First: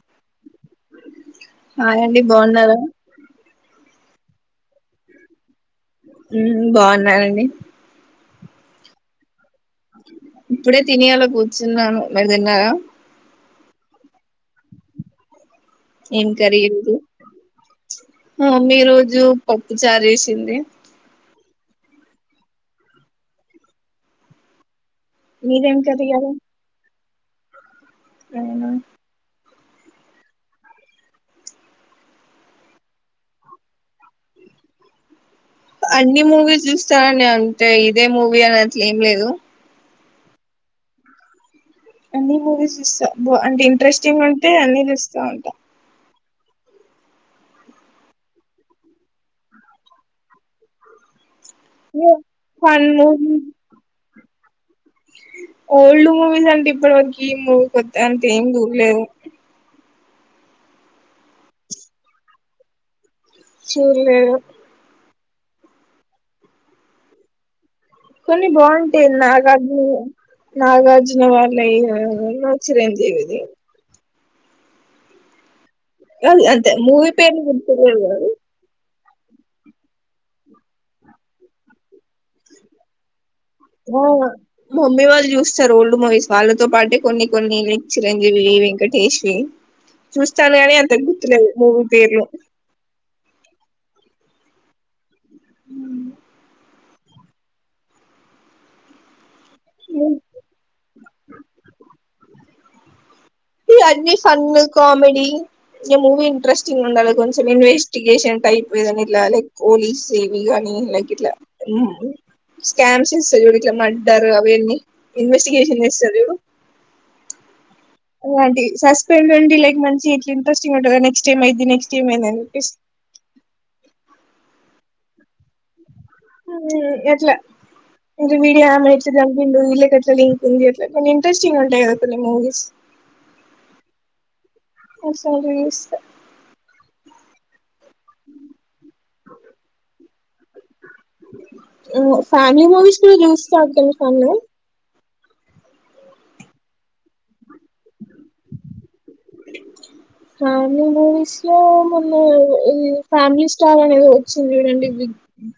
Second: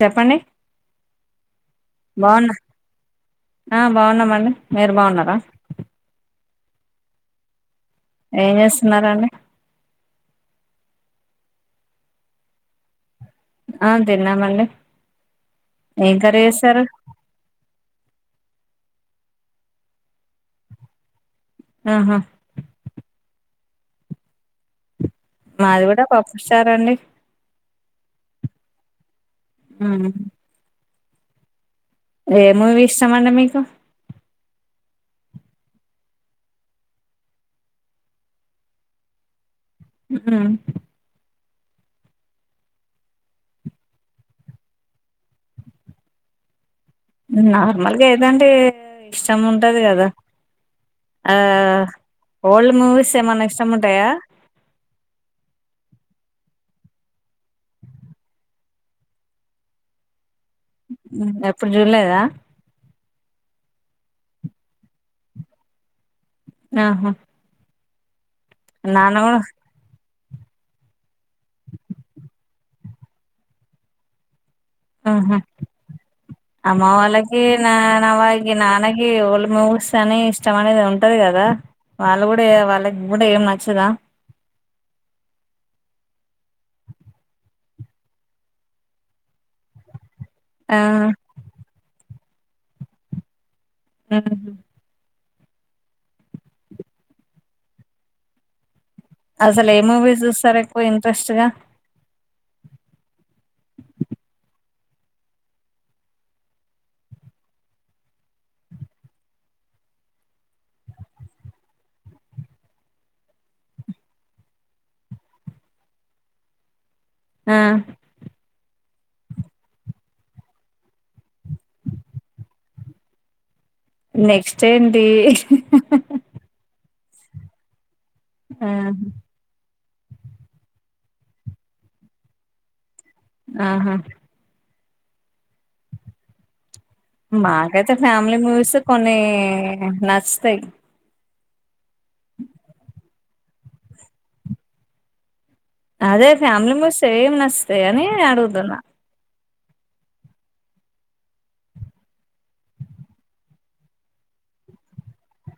చెప్పండి హాయ్ అండి బాగున్నారా బాగున్నా బాగున్నామండి మీరు బాగున్నారా బాగున్నాండి ఏం చేస్తున్నారండి ఇప్పుడే తిని అలా కూర్చున్నాను మీరు తిన్నారా ఆ తిన్నామండి ఏం కర్రీ క చేసారు మీ రోజు పప్పు జారేసింది ఆహా మీదేం మాది కర్రీ కూడా ఇయ్యాల పప్పుస్తారం అండి అవునా ఆ ఏ మూవీ ఇష్టంమండి మీకు అన్ని మూవీస్ చూస్తారంండి అంతే ఇదే మూవీ అని అట్లు ఏం లేదు ఆ అన్ని మూవీస్ ఇస్తా బా అంటే ఇంట్రెస్టింగ్ ఉంటే అన్ని చ ఇస్తా ఉంటా నార్మల్గా ఏదండి ఇష్టం ఉంటంది కదా ఆ ఓల్డ్ ఫన్ మూవీస్ మూవీ ఏమైనా ఇష్టం ఉంటాయా ఓల్డ్ మూవీస్ అంటే ఇప్పటి వరకు ఈ మూవీ కొత్తా అంటే ఏం దూరలేదు ఎప్పుడు చూలేదా చిన్న ఆహా కొన్ని బాగుంటాయి నాన్న నా కూడా కా నాగార్జున వాారిళ నా చిరంజీవిది హహ అది అంతే మూవీ పేర్లు అమ్మవళకి నా గుర్తులేదు నావగ నానకి ఇ ఓల్డ్ మూవీస్ అని ఇష్టం అనేది ఉంటది కదా డ వాళ్ళ గు ఆ మమ్మీ వాళ్ళు చూస్తారు ఓల్డ్ మూవీస్ వాళ్ళతో పాటే కొన్ని కొన్ని చిరంజీవి వెంకటేష్వి చూస్తాను గానీ ఆ అంతకు గుర్తులేదు మూవీ పేర్లు ఆ ఉ అసలు ఏ మూవీ చూస్తారు ఎక్కువ ఇంట్రెస్ట్గా అీ ఫన్న కామెడి ఇంక మూీ ఇంట్రెస్టింగ్ ఉండాలి కొంచెం ఇన్వెస్టిగేషన్ టైప్ ఏదనా ఇ లైక్ పోలీస్ేవి కానీ లక ఇట్లా స్కామ్స్ ఇస్తారు చూడు ఇట్లా మర్డర్ అవన్నీ ఇన్వెస్టిగేషన్ చేస్తారు చూడు ఆ అలాంటి సస్పెన్స్ ఉండి లైక్ మంచి ఇట్ ఇంట్రెస్టింగ్ ఉంటుందా నెక్స్ట్ టైమ్ అయిది నెక్స్ట్ ట ఏమ్ అయిందిందని చెప్పే నెక్స్ట్ ఏంటి అట్లా ఇ వీడి ఆమ ఆహా ఇ ఎట్లా లింక్ ఉంది ఎట్ కొన్ని ఇంట్రెస్టింగ్ ఉంటాయి కదా కొ మూవీస్ ఆహా అసస్త మాకైతే ఫ్యామిలీ మూవీస్ కొన్ని నచ్చుతాయి. ఫ్యామిలీ మూవీస్ కూడా చూస్తాగలి ఫంలో అదే ఫ్యామిలీ మూవీస్ ఏం నచ్చుతాయని అని అడుగుతున్నా అ ఫ్యామిలీ మూవీస్ లో మొన్న ఈ ఫ్యామిలీ స్టార్ అనేది వచ్చింది చూడండి.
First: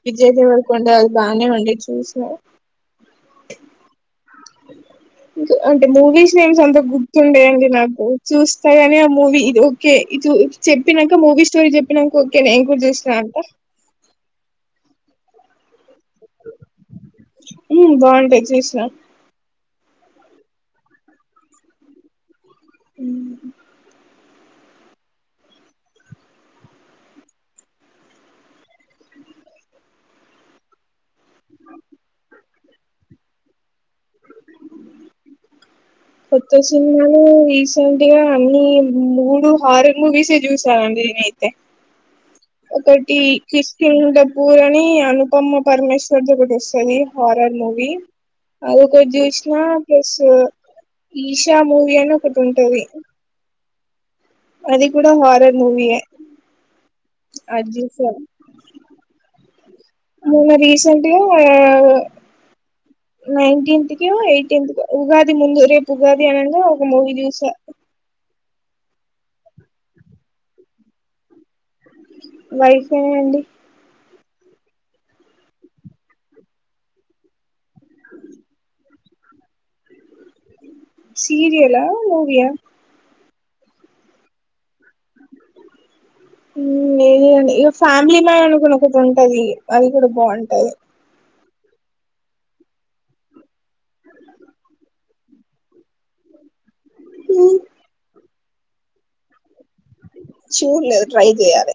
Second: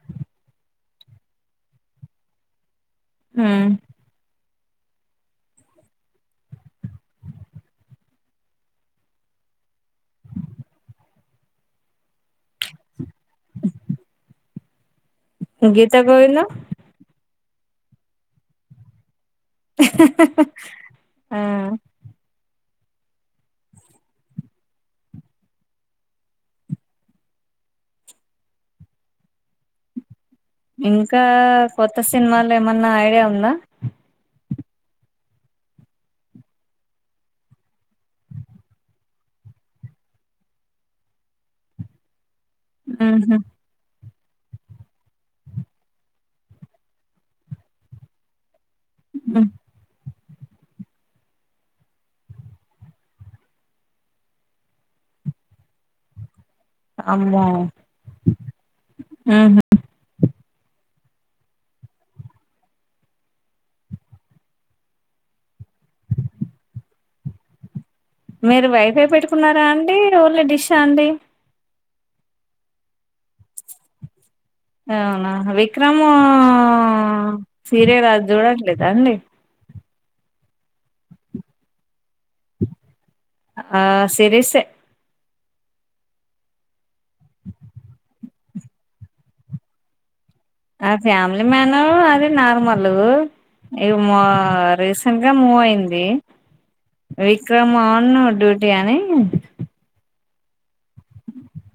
విజయ్ దేవరకొండ అది బాగానే ఉండే చూస ఆ అంటే మూవీస్ నేమ్స్ సొంత గుర్తుండేయండి నాకు చూస్తాయని ఆ మూవీ ఓకే ఇ చెప్పినాక మూవీ స్టోరీ చెప్పినాక ఓకే నేను కూర్చసన్నా అంట గీత గోవింద ఉ బాగుంటాయి చూసినా హహ ఆ ఉ ఇంకా కొత్త సినిమాలు ఏమన్నా ఐడియా ఉందా కొత్త సినిమాలో రీసెంట్గా అన్ని మూడు హారర్ మూవీస్ ఏ చూసా అండి యితే ఒకటి ఉహు క్రిస్టిన్ పూర్ అనుపమ పరమేశ్వర్ ద ఒకటి వస్తుంది హారర్ మూవీ అది ఒకటి చూసినా ప్లస్ ఈషా మూవీ అని ఒకటి ఉంటది అది కూడా కూడా హారర్ మూవియే అమ్మో ఉహు మొన్న రీసెంట్గా నైన్టీన్త్ కి ఎయిటీన్త్ కో ఉగాది ముందు రేపు ఉగాది అనంగ ఒక మూవీ చూసా మీరు వైఫై పెట్టుకున్నారా అండి ఓన్లీ డిష్ ఆ అండి. వైఫై అండి. అవునా విక్రమ్ సీరియల్ అది చూడట్లేదా అండి సీరియలా మూవీ ఆ ఆ సిరీస్ ఏ ఏండి ఇక ఫ్యామిలీ మ్యాన్ అనుకుని ఒకటి ఉంటది అది కూడా బాగుంటుంది. ఆ ఫ్యామిలీ మ్యాన అది నార్మల్ ఇవి మ రీసెంట్ గా మూవ్ అయింది. విక్రమ్ ఆన్ డ్యూటీ అని చూ లేదు ట్రై చేయాలే.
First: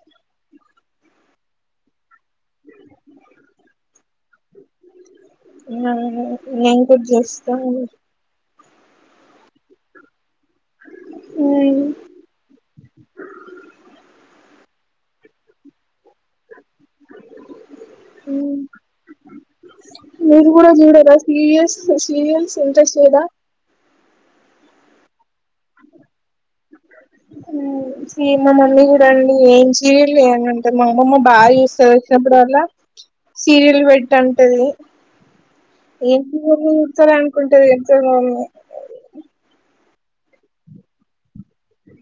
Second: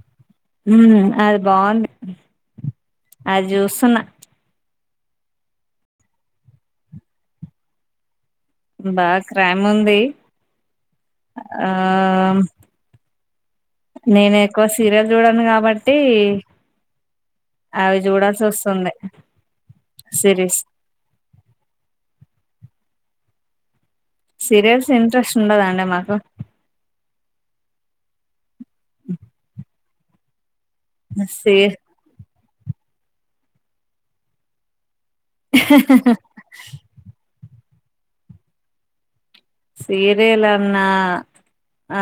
ఉమ్ అది బాగుంది అది చూస్తున్న ఆ నేను కూడా చూస్తాను. బాగా క్రైమ్ ఉంది ఆ నేను ఇక్కువ సీరియల్ చూడండి కాబట్టి అవి చూడాల్సి వస్తుంది మీరు సిరీస్ కూడా చూడరా సీరియల్స్, సీరియల్స్ ఇంట్రెస్ట్ లేదా. సీరియల్స్ ఇంట్రెస్ట్ ఉండదండి మాకు ఉమ్ సి మా మమ్మీ కూడా అండి సీరియల్ లేయాలండి. మా అమ్మమ్మ బాగా సీ చూస్తది వచ్చినప్పుడల్ల సీరియల్ పెట్టుంటది. ఎం సీరియల్ చూతాల అనుకుంటది ఎంత మ సీరియల్ అన్నా అ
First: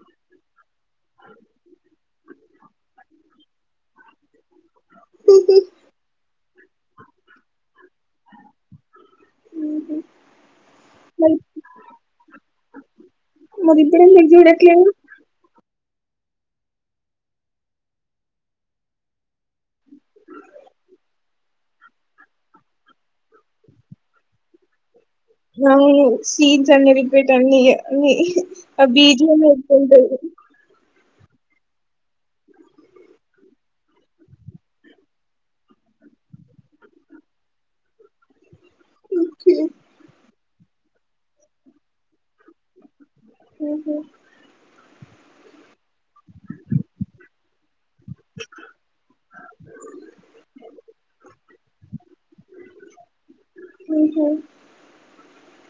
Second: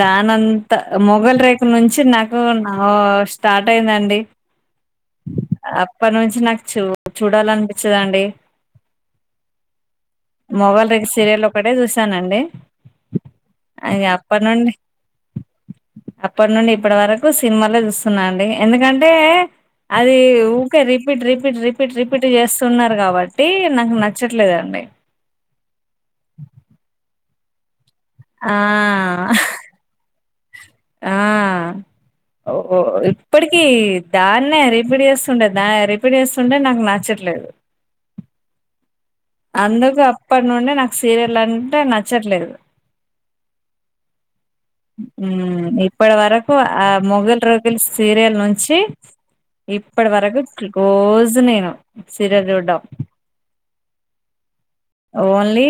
దానంతా మొఘల్ రేకులు నుంచి నాకు స్టార్ట్ అయి దండి మమ్మీ అప్పటి నుంచి నాకు చూ చూడాలనిపించదండి. మొఘల్ రేకూల్ మరి సీరియల్ ఒకటే చూశానండి. మరి అ ఇగ ఇప్పుడెందుకు అప్పనుండి చూడట్లేదు అప్పటి నుండి ఇప్పటి వరకు సినిమాలే చూస్తున్నా అండి ఎందుకంటే అది ఊకే రిపీట్ రిపీట్ రిపీట్ రిపీట్ చేస్తున్నారు కాబట్టి నాక్ నచ్చట్లేదండి అవును సీన్స్ అన్ని రిపీట్ అన్ని ఇయే లే ఆ బీజిఎమ్ ఎంత్ ఉంటది ఆ ఓ ఓ ఇప్పటికి దాన్నే రిపీట్ చేస్తుండ దా రిపీట్ చేస్తుంటే నాకు నచ్చట్లేదు ఓకే అందుకు అప్పడ్ నుండి నాకు సీరియల్ అంటే నచ్చట్లేదు హు హు ఇప్పటి వరకు ఆ మొఘల్ రేకుల్ సీరియల్ నుంచి ఇప్పడి వరకు క్లో కోజు నేను సీరెల్ చూడ్డం ఓహో. అవున్ లే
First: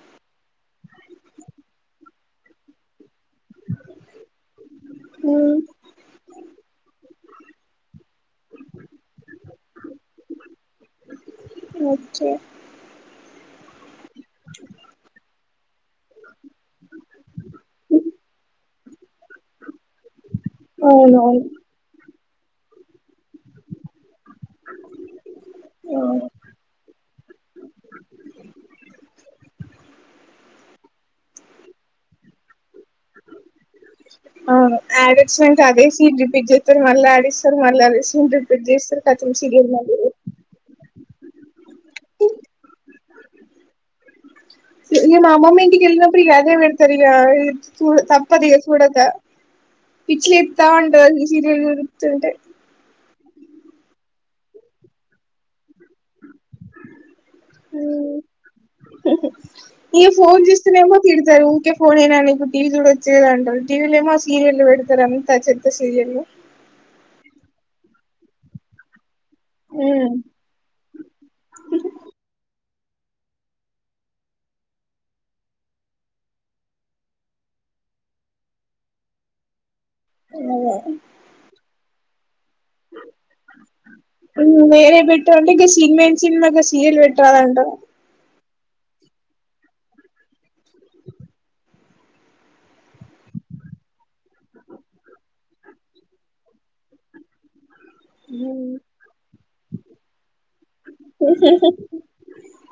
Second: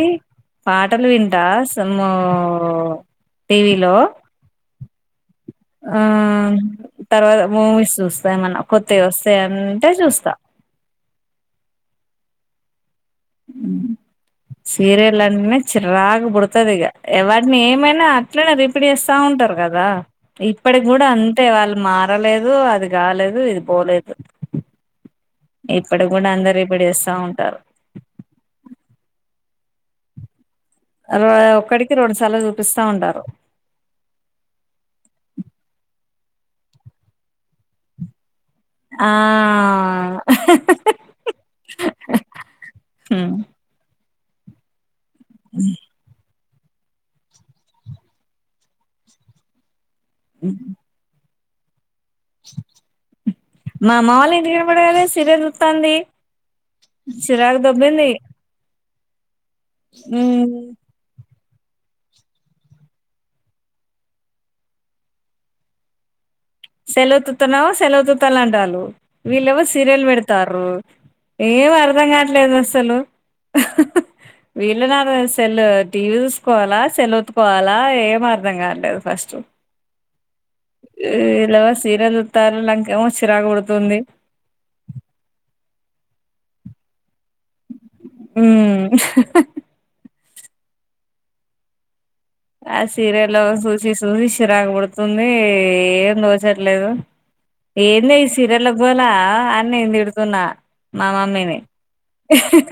పాటలు వింటవా సమ్మో టీవీలో ఉమ్. ఆ తర్వాత మూవీస్ సుస్తా ఏమన్న కొత్తవి ఒస్తే అంటే చూస్తా చే ఊ సీరియల్ అంట్నే చిరాకు బుడతదిగా ఎవడ్ని ఏమైన అట్లనే రిపిట్ చేస్తా ఉంటారు గదా ఈప్ ఇప్పడిగ్ గుడా అవునవును అంతే వాళ్ళు మారలేదు అది గాలేదు ఇది పోలేదు ఇప్పటిక్ గుడా అంతా రిపీట్ చేస్తా ఉంటారు అరవై ఒక్కటికి రొండు సార్లు చూత్ అవును యాడేడ్స్ అంటే అదే సీన్ రిప్ పిట్ జేతరు మల్ల ఆడిస్తరు మల్ల అదే సుటెడ్ ఆ హు ఇ ఈ మా అమ్మమ్మ ఇంటికి ఎళ్ళినప్పుడు ఇగ అదే బెడ్తరు ఇగ ఈ సూడ తప్పద్ ఇగ సూడక పిచ్చి లేత్తా ఉంటది అది ఈ సీరియల్ చూరు థాంటే మా అమ్మ వాళ్ ఇంటి కనపడ గదే సీరియల్ చూతాంది చిరాక్ దొబ్బింది ఈ ఫోన్ హ్మ్ జుస్తే నేమో తిడుత్ తరు ఊకే ఫోనేనా నీకు టీవీ జుడచు గదా అంటరు టీవీలో ఏమో సీరియల్ పెడతర్ అంతా చెత్త సీరియల్లు సెల్లు ఒత్తుతన్నావు సెల్ ఒత్తుతల్ల అంటాలు వీళ్ ఎవో సీరియల్ ఉమ్ పెడతారు ఏం అర్ధం గాట్లేదు అస్ తలు వీళ్ళు నార్ సెల్ టీవీ జుసుకోవాలా సెల్ ఒత్తుకోవాలా ఏం అర్ధం గాట్లేదు ఫస్టు ఆ ఈల్ ఏమో సీరియల్ జూత్ అమ్ వేరే బెట్టమంటే ఇగ సీన్మేన్ సిన్మాకా సీరీయల్ పెట్రాద్ అంటరు ఉమ్ ఆ సీరియల్లు సూసి సూసి చిరాగ్ పుడుతుంది ఏం దోచట్లేదు ఏందే ఈ సీరియల్ల గోలా అన్ నేన్ తిడుతున్నా మా మమ్మీని సా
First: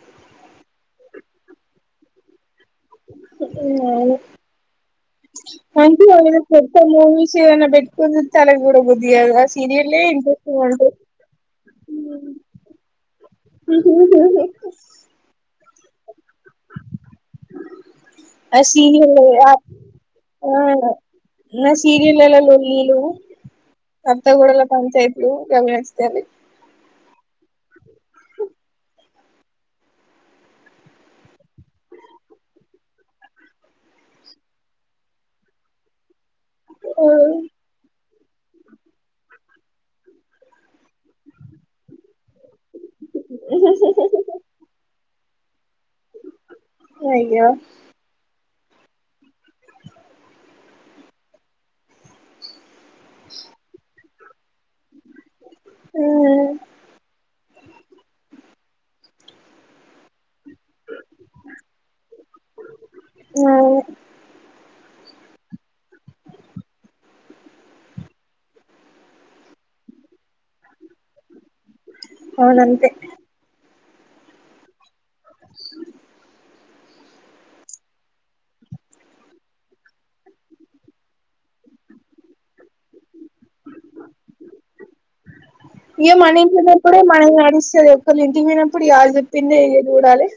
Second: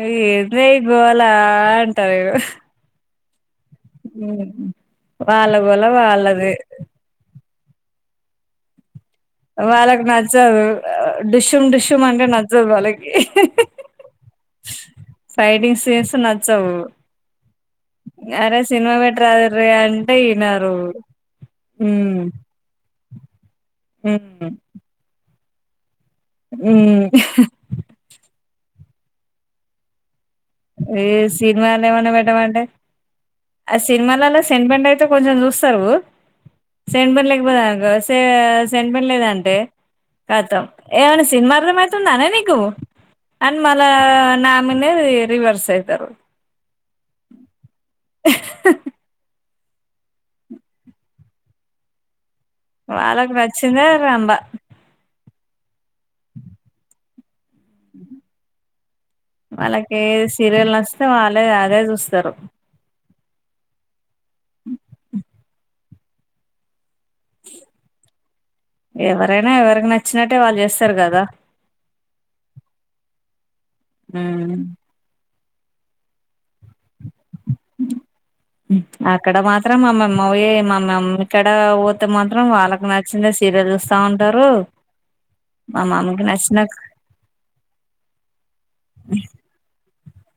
ఆ ఏందే ఈ గోల అంటాది ఏం బాలే వాళ్ళ గోల అంటున్నావు గదా వాళ్ళది పెద్ద మూవిస్ చీవన్న బెట్కొన్ జుత్తలే జూడబుద్ వాళ్ళక్ నచ్చదు ఆ డుషుం డుషుం అంటే నచ్చదు వాళ్ళకి ఆ ఫైటింగ్స్ సేస్తే నచ్చవు అరే ఆ సినిమా సీరియల్ పెట్రా అరే అంటే ఆ ఇనరు నా ఉమ్ సీరియల్లో లొల్లీలు అత్తగోడలా పంచాయతిలు అవి నచ్చుతాది మ్ ఏ సినిమా అన్న ఏమన్న పెట్టమంటే ఆ సినిమాలల్ల సెంటిమెంట్ అయితే కొంచెం చూస్తారు. సెంటిమెంట్ లేకపోతే సెంటిమెంట్లేదంటే కతం ఏమైనా సినిమా అర్థం అయితుందానే నీ తు అన్ మళ్ళ నామిదనే రివర్స అయి దరు అయ్యో వాళ్ళకు నచ్చిందే రంభ ఆ ఆ వాళ్ళకే సీరియల్ నచ్చితే వాళ్ళే అదే చూస్తారు. [unintelligible] ఎవరైనా ఎవరికి నచ్చినట్టే వాళ్ళు చేస్తారు కదా అవునంతే హ్ ఆ అక్కడ మాత్రం మా మమ్మ బోయే మా మమ్మీ కడా పోతే మాత్రం వాళ్ళకు నచ్చిందే సీరియల్ చూస్తా ఉంటరు. ఇగ మన ఇంట్ల ఉన్నప్పుడే మనది నడుస్తది ఒకరి ఇంటికి పోయినప్పుడు ఇగ ఆళ్లు చెప్పిందే చూడాలె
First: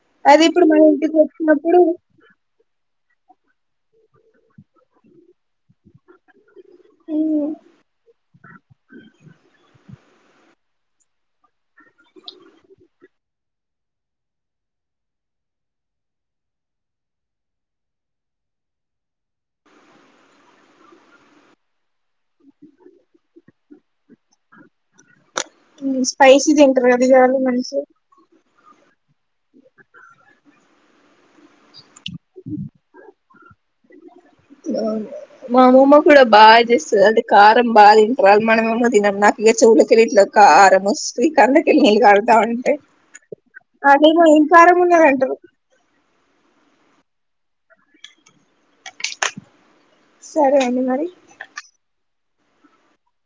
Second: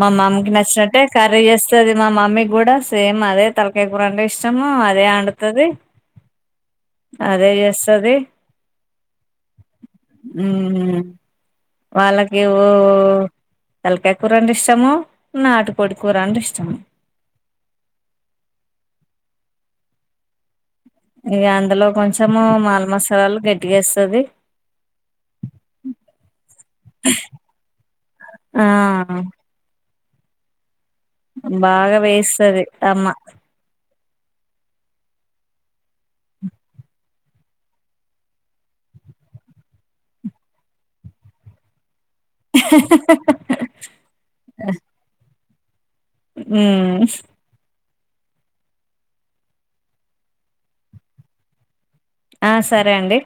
మా మమ్మీకి నచ్చినట్టే కర్రీ వచ్చినప్పుడు చేస్తది మా మమ్మీ కూడా సేమ్ అదే తల్కాయ్ కూరంటే ఇష్టం. అదే అండుతది. మ్మ్ అదే చేస్తది. మ్ వాళ్ళకి ఊ తల్కాయ్ కూరంటే ఇష్టము. నాటుకోడి కూర అంటే ఇష్టం. ఇగ అందులో కొంచెము మాల్ మసాల్ గడ్డిగస్తది. స్పైసీ తింటరుగా బిర్యానీ మంచి ఆ బాగా వేస్తది అమ్మ. అవ్నా మా అమమ్మ కూడా బాగా చేస్తది అంటే కారం బా తింటరాళ్ళు మనమేమో తినం. నాక్ ఇగ చెవులకెళ్ళి ఇట్ల క కారం వస్తది కళ్ళ కెళ్ళి నీల్ కార్ తా ఉంటే అదేమో ఏం కారం ఉన్నదంటరు. మ్ సరే అండి మరి ఆ సరే అండి.